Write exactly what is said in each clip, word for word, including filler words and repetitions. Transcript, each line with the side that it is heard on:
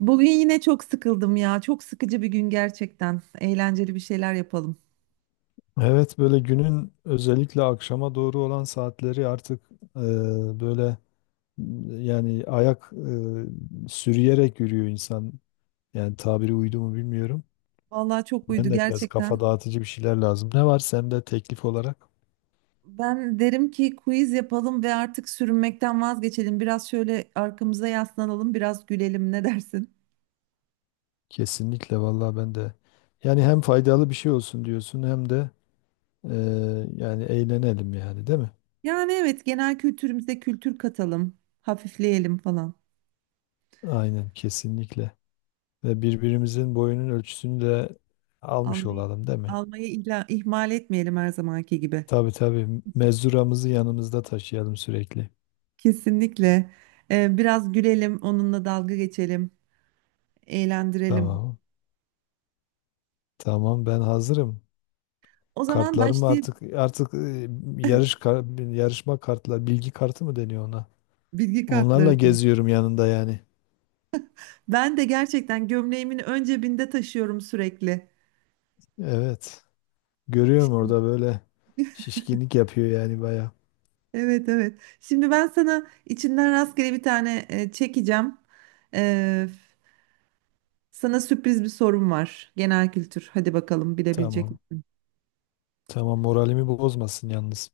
right: Bugün yine çok sıkıldım ya. Çok sıkıcı bir gün gerçekten. Eğlenceli bir şeyler yapalım.
left: Evet böyle günün özellikle akşama doğru olan saatleri artık e, böyle m, yani ayak e, sürüyerek yürüyor insan. Yani tabiri uydu mu bilmiyorum.
right: Vallahi çok
left: Ben
right: uydu
left: de biraz kafa
right: gerçekten.
left: dağıtıcı bir şeyler lazım. Ne var sende teklif olarak?
right: Ben derim ki quiz yapalım ve artık sürünmekten vazgeçelim. Biraz şöyle arkamıza yaslanalım, biraz gülelim. Ne dersin?
left: Kesinlikle vallahi ben de. Yani hem faydalı bir şey olsun diyorsun hem de e, yani eğlenelim yani değil mi?
right: Yani evet, genel kültürümüze kültür katalım, hafifleyelim falan.
left: Aynen kesinlikle. Ve birbirimizin boyunun ölçüsünü de almış
right: Almayı,
left: olalım değil mi?
right: almayı ihla- ihmal etmeyelim her zamanki gibi.
left: Tabii tabii. Mezuramızı yanımızda taşıyalım sürekli.
right: Kesinlikle. Ee, biraz gülelim, onunla dalga geçelim, eğlendirelim.
left: Tamam. Tamam ben hazırım.
right: O zaman
left: Kartlarım
right: başlayıp
left: artık artık e, yarış kar- yarışma kartlar, bilgi kartı mı deniyor ona?
right: bilgi
left: Onlarla
right: kartları.
left: geziyorum yanında yani.
right: Ben de gerçekten gömleğimin ön cebinde taşıyorum sürekli.
left: Evet. Görüyorum
right: Şimdi,
left: orada böyle şişkinlik yapıyor yani baya.
right: evet evet. Şimdi ben sana içinden rastgele bir tane e, çekeceğim. E, Sana sürpriz bir sorum var. Genel kültür. Hadi bakalım bilebilecek
left: Tamam.
right: misin?
left: Tamam moralimi bozmasın yalnız.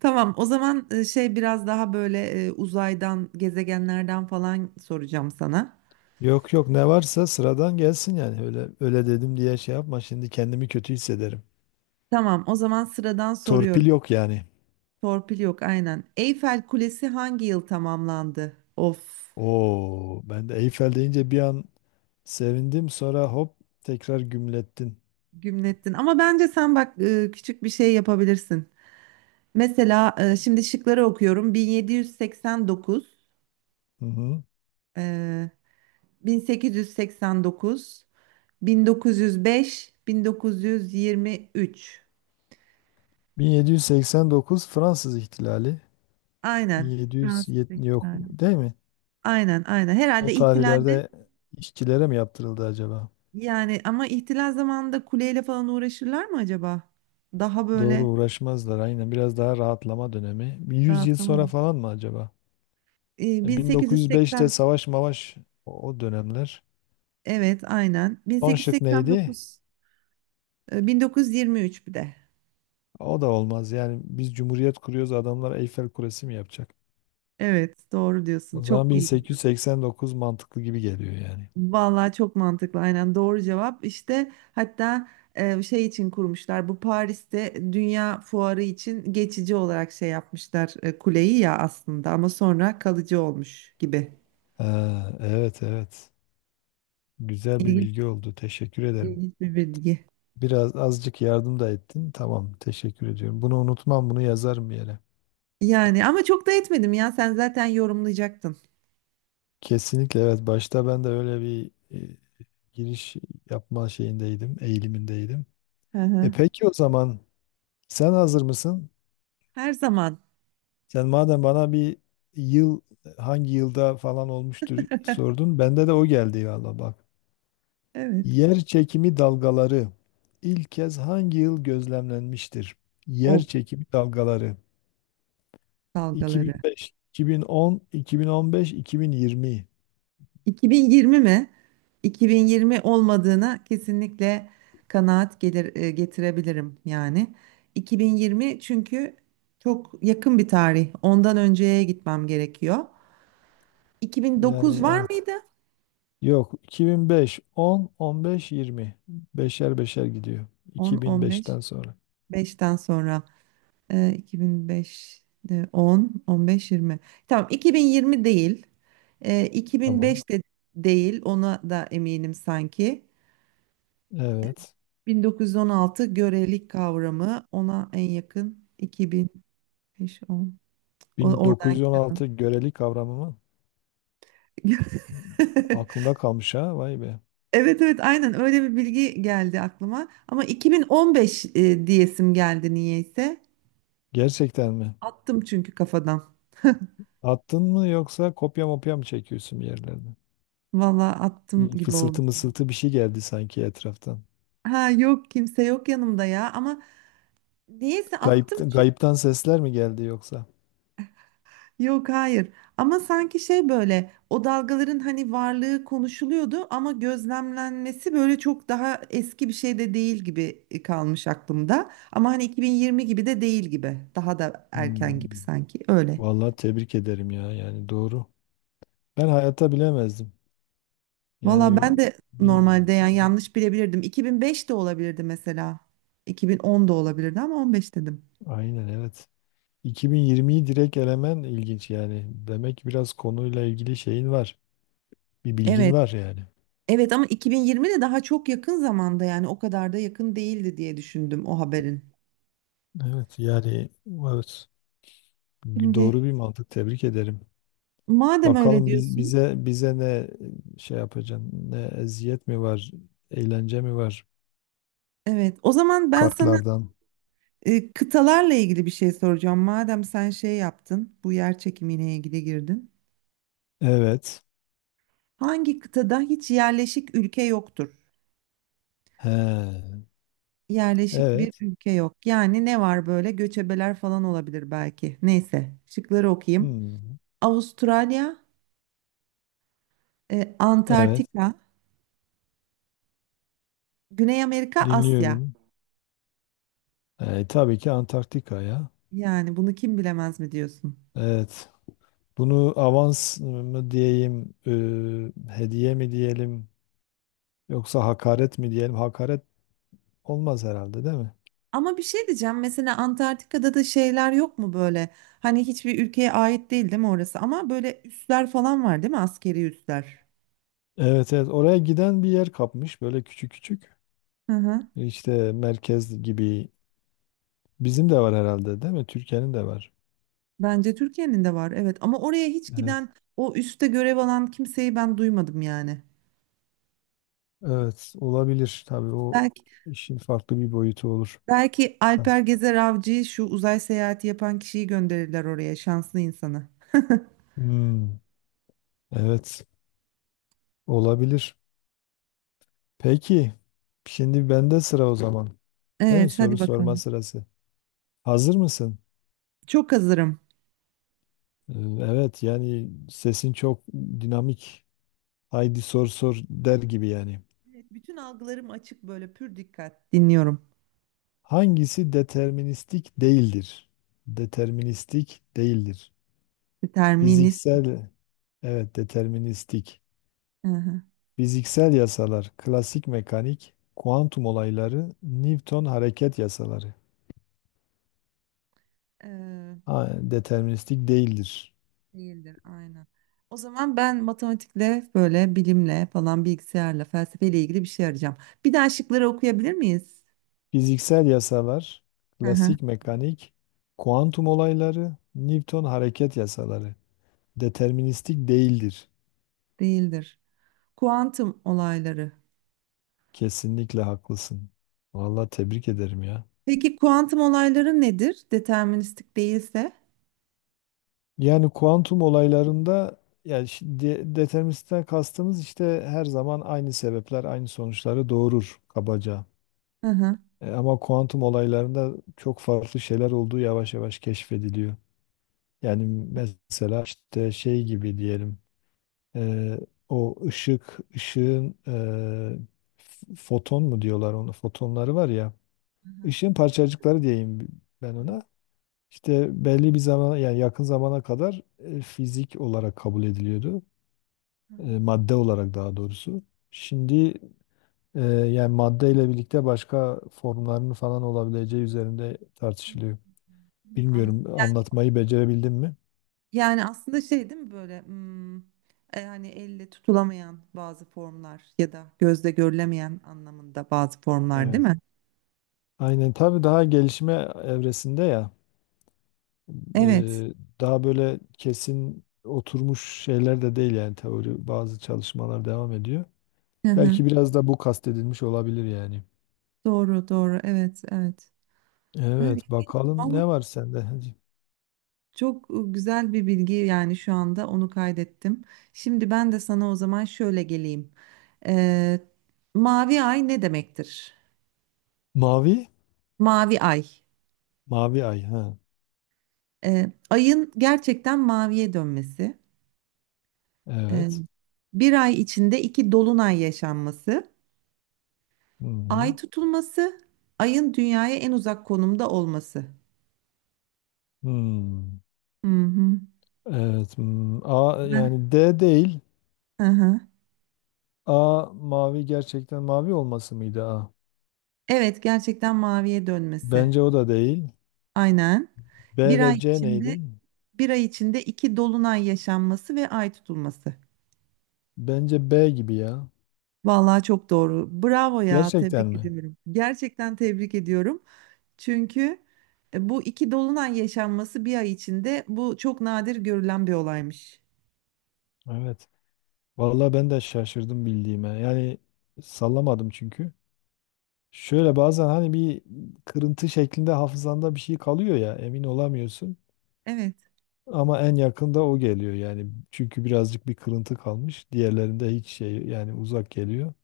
right: Tamam. O zaman e, şey biraz daha böyle e, uzaydan, gezegenlerden falan soracağım sana.
left: Yok yok ne varsa sıradan gelsin yani. Öyle öyle dedim diye şey yapma. Şimdi kendimi kötü hissederim.
right: Tamam. O zaman sıradan soruyorum.
left: Torpil yok yani.
right: Torpil yok aynen. Eyfel Kulesi hangi yıl tamamlandı? Of.
left: Oo, ben de Eyfel deyince bir an sevindim, sonra hop tekrar gümlettin.
right: Gümlettin. Ama bence sen bak e, küçük bir şey yapabilirsin. Mesela e, şimdi şıkları okuyorum. bin yedi yüz seksen dokuz,
left: Hı hı.
right: e, bin sekiz yüz seksen dokuz, bin dokuz yüz beş, bin dokuz yüz yirmi üç.
left: bin yedi yüz seksen dokuz Fransız ihtilali.
right: Aynen. Fransız
left: bin yedi yüz yetmiş yok
right: ihtilali.
left: değil mi?
right: Aynen, aynen.
left: O
right: Herhalde ihtilalde
left: tarihlerde işçilere mi yaptırıldı acaba?
right: yani ama ihtilal zamanında kuleyle falan uğraşırlar mı acaba? Daha
left: Doğru,
right: böyle
left: uğraşmazlar aynen, biraz daha rahatlama dönemi. Bir yüz yıl sonra
right: rahatlamadım.
left: falan mı acaba?
right: E,
left: E, bin dokuz yüz beşte
right: bin sekiz yüz seksen
left: savaş mavaş, o o dönemler.
right: evet aynen.
left: Son şık neydi?
right: bin sekiz yüz seksen dokuz. E, bin dokuz yüz yirmi üç bir de.
left: O da olmaz yani, biz cumhuriyet kuruyoruz adamlar Eyfel Kulesi mi yapacak?
right: Evet, doğru diyorsun.
left: O zaman
right: Çok iyi gidiyor.
left: bin sekiz yüz seksen dokuz mantıklı gibi geliyor yani.
right: Vallahi çok mantıklı. Aynen doğru cevap. İşte hatta e, şey için kurmuşlar. Bu Paris'te Dünya Fuarı için geçici olarak şey yapmışlar e, kuleyi ya aslında ama sonra kalıcı olmuş gibi.
left: Ha, evet evet. Güzel bir
right: İlginç,
left: bilgi oldu. Teşekkür ederim.
right: ilginç bir bilgi.
left: Biraz azıcık yardım da ettin. Tamam, teşekkür ediyorum. Bunu unutmam, bunu yazarım bir yere.
right: Yani ama çok da etmedim ya. Sen zaten yorumlayacaktın.
left: Kesinlikle evet. Başta ben de öyle bir e, giriş yapma şeyindeydim, eğilimindeydim.
right: Hı
left: E
right: hı.
left: peki, o zaman sen hazır mısın?
right: Her zaman.
left: Sen madem bana bir yıl hangi yılda falan olmuştur sordun. Bende de o geldi valla bak.
right: Evet.
left: Yer çekimi dalgaları ilk kez hangi yıl gözlemlenmiştir? Yer
right: O
left: çekimi dalgaları
right: dalgaları.
left: iki bin beş, iki bin on, iki bin on beş, iki bin yirmi.
right: iki bin yirmi mi? iki bin yirmi olmadığına kesinlikle kanaat gelir, e, getirebilirim yani. iki bin yirmi çünkü çok yakın bir tarih. Ondan önceye gitmem gerekiyor. iki bin dokuz
left: Yani
right: var
left: evet.
right: mıydı?
left: Yok, iki bin beş, on, on beş, yirmi. Beşer beşer gidiyor.
right: on, on beş,
left: iki bin beşten sonra.
right: beşten sonra. E, iki bin beş, e, on, on beş, yirmi. Tamam iki bin yirmi değil. E,
left: Tamam.
right: iki bin beş de değil. Ona da eminim sanki.
left: Evet.
right: bin dokuz yüz on altı görelik kavramı ona en yakın iki bin beş-on oradan.
left: bin dokuz yüz on altı göreli kavramı mı? Aklında kalmış ha. Vay be.
right: Evet evet aynen öyle bir bilgi geldi aklıma ama iki bin on beş e, diyesim geldi niyeyse
left: Gerçekten mi?
right: attım çünkü kafadan,
left: Attın mı yoksa kopya mopya mı çekiyorsun bir yerlerde?
right: valla attım
left: Bir
right: gibi oldu.
left: fısıltı mısıltı bir şey geldi sanki etraftan.
right: Ha yok, kimse yok yanımda ya ama niyeyse attım.
left: Gayipten, gayipten sesler mi geldi yoksa?
right: Yok, hayır, ama sanki şey böyle o dalgaların hani varlığı konuşuluyordu ama gözlemlenmesi böyle çok daha eski bir şey de değil gibi e, kalmış aklımda. Ama hani iki bin yirmi gibi de değil gibi, daha da
left: Hmm.
right: erken gibi sanki öyle.
left: Vallahi tebrik ederim ya. Yani doğru. Ben hayata bilemezdim.
right: Valla
left: Yani
right: ben de
left: bir,
right: normalde yani
left: bir-
right: yanlış bilebilirdim, iki bin beş de olabilirdi mesela, iki bin on da olabilirdi ama on beş dedim.
left: aynen evet. iki bin yirmiyi direkt elemen ilginç yani. Demek ki biraz konuyla ilgili şeyin var. Bir bilgin
right: Evet
left: var yani.
right: evet ama iki bin yirmi de daha çok yakın zamanda yani, o kadar da yakın değildi diye düşündüm o haberin.
left: Evet yani evet. Doğru
right: Şimdi
left: bir mantık. Tebrik ederim.
right: madem öyle
left: Bakalım biz,
right: diyorsun.
left: bize bize ne şey yapacaksın? Ne, eziyet mi var? Eğlence mi var?
right: Evet, o zaman ben sana
left: Kartlardan.
right: e, kıtalarla ilgili bir şey soracağım. Madem sen şey yaptın, bu yer çekimine ilgili girdin.
left: Evet.
right: Hangi kıtada hiç yerleşik ülke yoktur?
left: He.
right: Yerleşik bir
left: Evet.
right: ülke yok. Yani ne var böyle? Göçebeler falan olabilir belki. Neyse, şıkları okuyayım.
left: Hmm.
right: Avustralya, e,
left: Evet.
right: Antarktika, Güney Amerika, Asya.
left: Dinliyorum. E, tabii ki Antarktika ya.
right: Yani bunu kim bilemez mi diyorsun?
left: Evet. Bunu avans mı diyeyim, e, hediye mi diyelim, yoksa hakaret mi diyelim? Hakaret olmaz herhalde, değil mi?
right: Ama bir şey diyeceğim. Mesela Antarktika'da da şeyler yok mu böyle? Hani hiçbir ülkeye ait değil, değil mi orası? Ama böyle üsler falan var değil mi? Askeri üsler.
left: Evet, evet. Oraya giden bir yer kapmış, böyle küçük küçük.
right: Hı hı.
left: İşte merkez gibi. Bizim de var herhalde, değil mi? Türkiye'nin de var.
right: Bence Türkiye'nin de var. Evet. Ama oraya hiç
left: Evet.
right: giden, o üste görev alan kimseyi ben duymadım yani.
left: Evet, olabilir. Tabii o
right: Belki
left: işin farklı bir boyutu olur.
right: belki Alper Gezer Avcı'yı, şu uzay seyahati yapan kişiyi gönderirler oraya, şanslı insanı.
left: Hmm, evet, olabilir. Peki, şimdi bende sıra o zaman. Değil mi?
right: Evet, hadi
left: Soru sorma
right: bakalım.
left: sırası. Hazır mısın?
right: Çok hazırım.
left: Ee, evet, yani sesin çok dinamik. Haydi sor sor der gibi yani.
right: Evet, bütün algılarım açık, böyle pür dikkat dinliyorum.
left: Hangisi deterministik değildir? Deterministik değildir.
right: Determinist.
left: Fiziksel, evet deterministik.
right: Hı
left: Fiziksel yasalar, klasik mekanik, kuantum olayları, Newton hareket yasaları.
right: hı.
left: Ha, deterministik değildir.
right: Değildir, aynen. O zaman ben matematikle böyle, bilimle falan, bilgisayarla, felsefeyle ilgili bir şey arayacağım. Bir daha şıkları okuyabilir miyiz?
left: Fiziksel yasalar,
right: Hı hı,
left: klasik mekanik, kuantum olayları, Newton hareket yasaları. Deterministik değildir.
right: değildir. Kuantum olayları.
left: Kesinlikle haklısın. Vallahi tebrik ederim ya.
right: Peki kuantum olayları nedir? Deterministik değilse?
left: Yani kuantum olaylarında, yani şi- de- deterministten kastımız işte her zaman aynı sebepler aynı sonuçları doğurur kabaca.
right: Hı hı.
left: E, ama kuantum olaylarında çok farklı şeyler olduğu yavaş yavaş keşfediliyor. Yani mesela işte şey gibi diyelim. Eee, O ışık, ışığın eee, f- foton mu diyorlar onu? Fotonları var ya.
right: Hı hı,
left: Işığın parçacıkları diyeyim ben
right: hı hı,
left: ona. İşte belli bir zaman, yani yakın zamana kadar e, fizik olarak kabul ediliyordu.
right: hı
left: E,
right: hı.
left: madde olarak daha doğrusu. Şimdi e, yani madde ile birlikte başka formlarının falan olabileceği üzerinde tartışılıyor.
right: Hmm, anladım.
left: Bilmiyorum,
right: Yani
left: anlatmayı becerebildim mi?
right: yani aslında şey değil mi böyle, hmm, e, hani elle tutulamayan bazı formlar ya da gözle görülemeyen anlamında bazı formlar değil
left: Evet.
right: mi?
left: Aynen tabii, daha gelişme evresinde ya.
right: Evet.
left: Eee, Daha böyle kesin oturmuş şeyler de değil yani, teori, bazı çalışmalar devam ediyor. Belki biraz da bu kastedilmiş olabilir yani.
right: Doğru, doğru. Evet, evet. Evet,
left: Evet, bakalım
right: vallahi
left: ne var sende? Hadi.
right: çok güzel bir bilgi, yani şu anda onu kaydettim. Şimdi ben de sana o zaman şöyle geleyim. Ee, Mavi ay ne demektir?
left: Mavi?
right: Mavi ay.
left: Mavi ay ha.
right: Ee, ayın gerçekten maviye dönmesi. Ee,
left: Evet.
right: Bir ay içinde iki dolunay yaşanması.
left: Hı hı.
right: Ay tutulması. Ayın dünyaya en uzak konumda olması.
left: Hmm.
right: Hı hı.
left: Evet. Hmm. A
right: Ben-
left: yani, D değil.
right: Hı hı.
left: A mavi, gerçekten mavi olması mıydı A?
right: Evet, gerçekten maviye dönmesi.
left: Bence o da değil.
right: Aynen. Bir
left: B ve
right: ay
left: C
right: içinde
left: neydi?
right: bir ay içinde iki dolunay yaşanması ve ay tutulması.
left: Bence B gibi ya.
right: Vallahi çok doğru. Bravo ya,
left: Gerçekten
right: tebrik
left: mi?
right: ediyorum. Gerçekten tebrik ediyorum. Çünkü e, bu iki dolunay yaşanması bir ay içinde, bu çok nadir görülen bir olaymış.
left: Evet. Vallahi ben de şaşırdım bildiğime. Yani sallamadım çünkü. Şöyle bazen hani bir kırıntı şeklinde hafızanda bir şey kalıyor ya, emin olamıyorsun.
right: Evet,
left: Ama en yakında o geliyor yani. Çünkü birazcık bir kırıntı kalmış. Diğerlerinde hiç şey, yani uzak geliyor.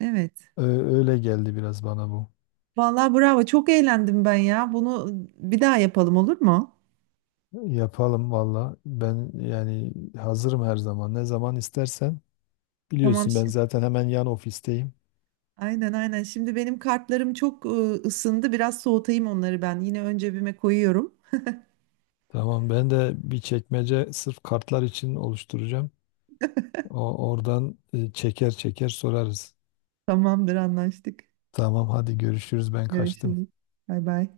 right: evet.
left: Ö- Öyle geldi biraz bana bu.
right: Vallahi bravo. Çok eğlendim ben ya. Bunu bir daha yapalım, olur mu?
left: Yapalım valla. Ben yani hazırım her zaman. Ne zaman istersen.
right: Tamam
left: Biliyorsun ben
right: şimdi.
left: zaten hemen yan ofisteyim.
right: Aynen aynen. Şimdi benim kartlarım çok e, ısındı. Biraz soğutayım onları ben. Yine ön cebime koyuyorum.
left: Tamam, ben de bir çekmece sırf kartlar için oluşturacağım. O, oradan e, çeker çeker sorarız.
right: Tamamdır, anlaştık.
left: Tamam hadi görüşürüz, ben kaçtım.
right: Görüşürüz. Bay bay.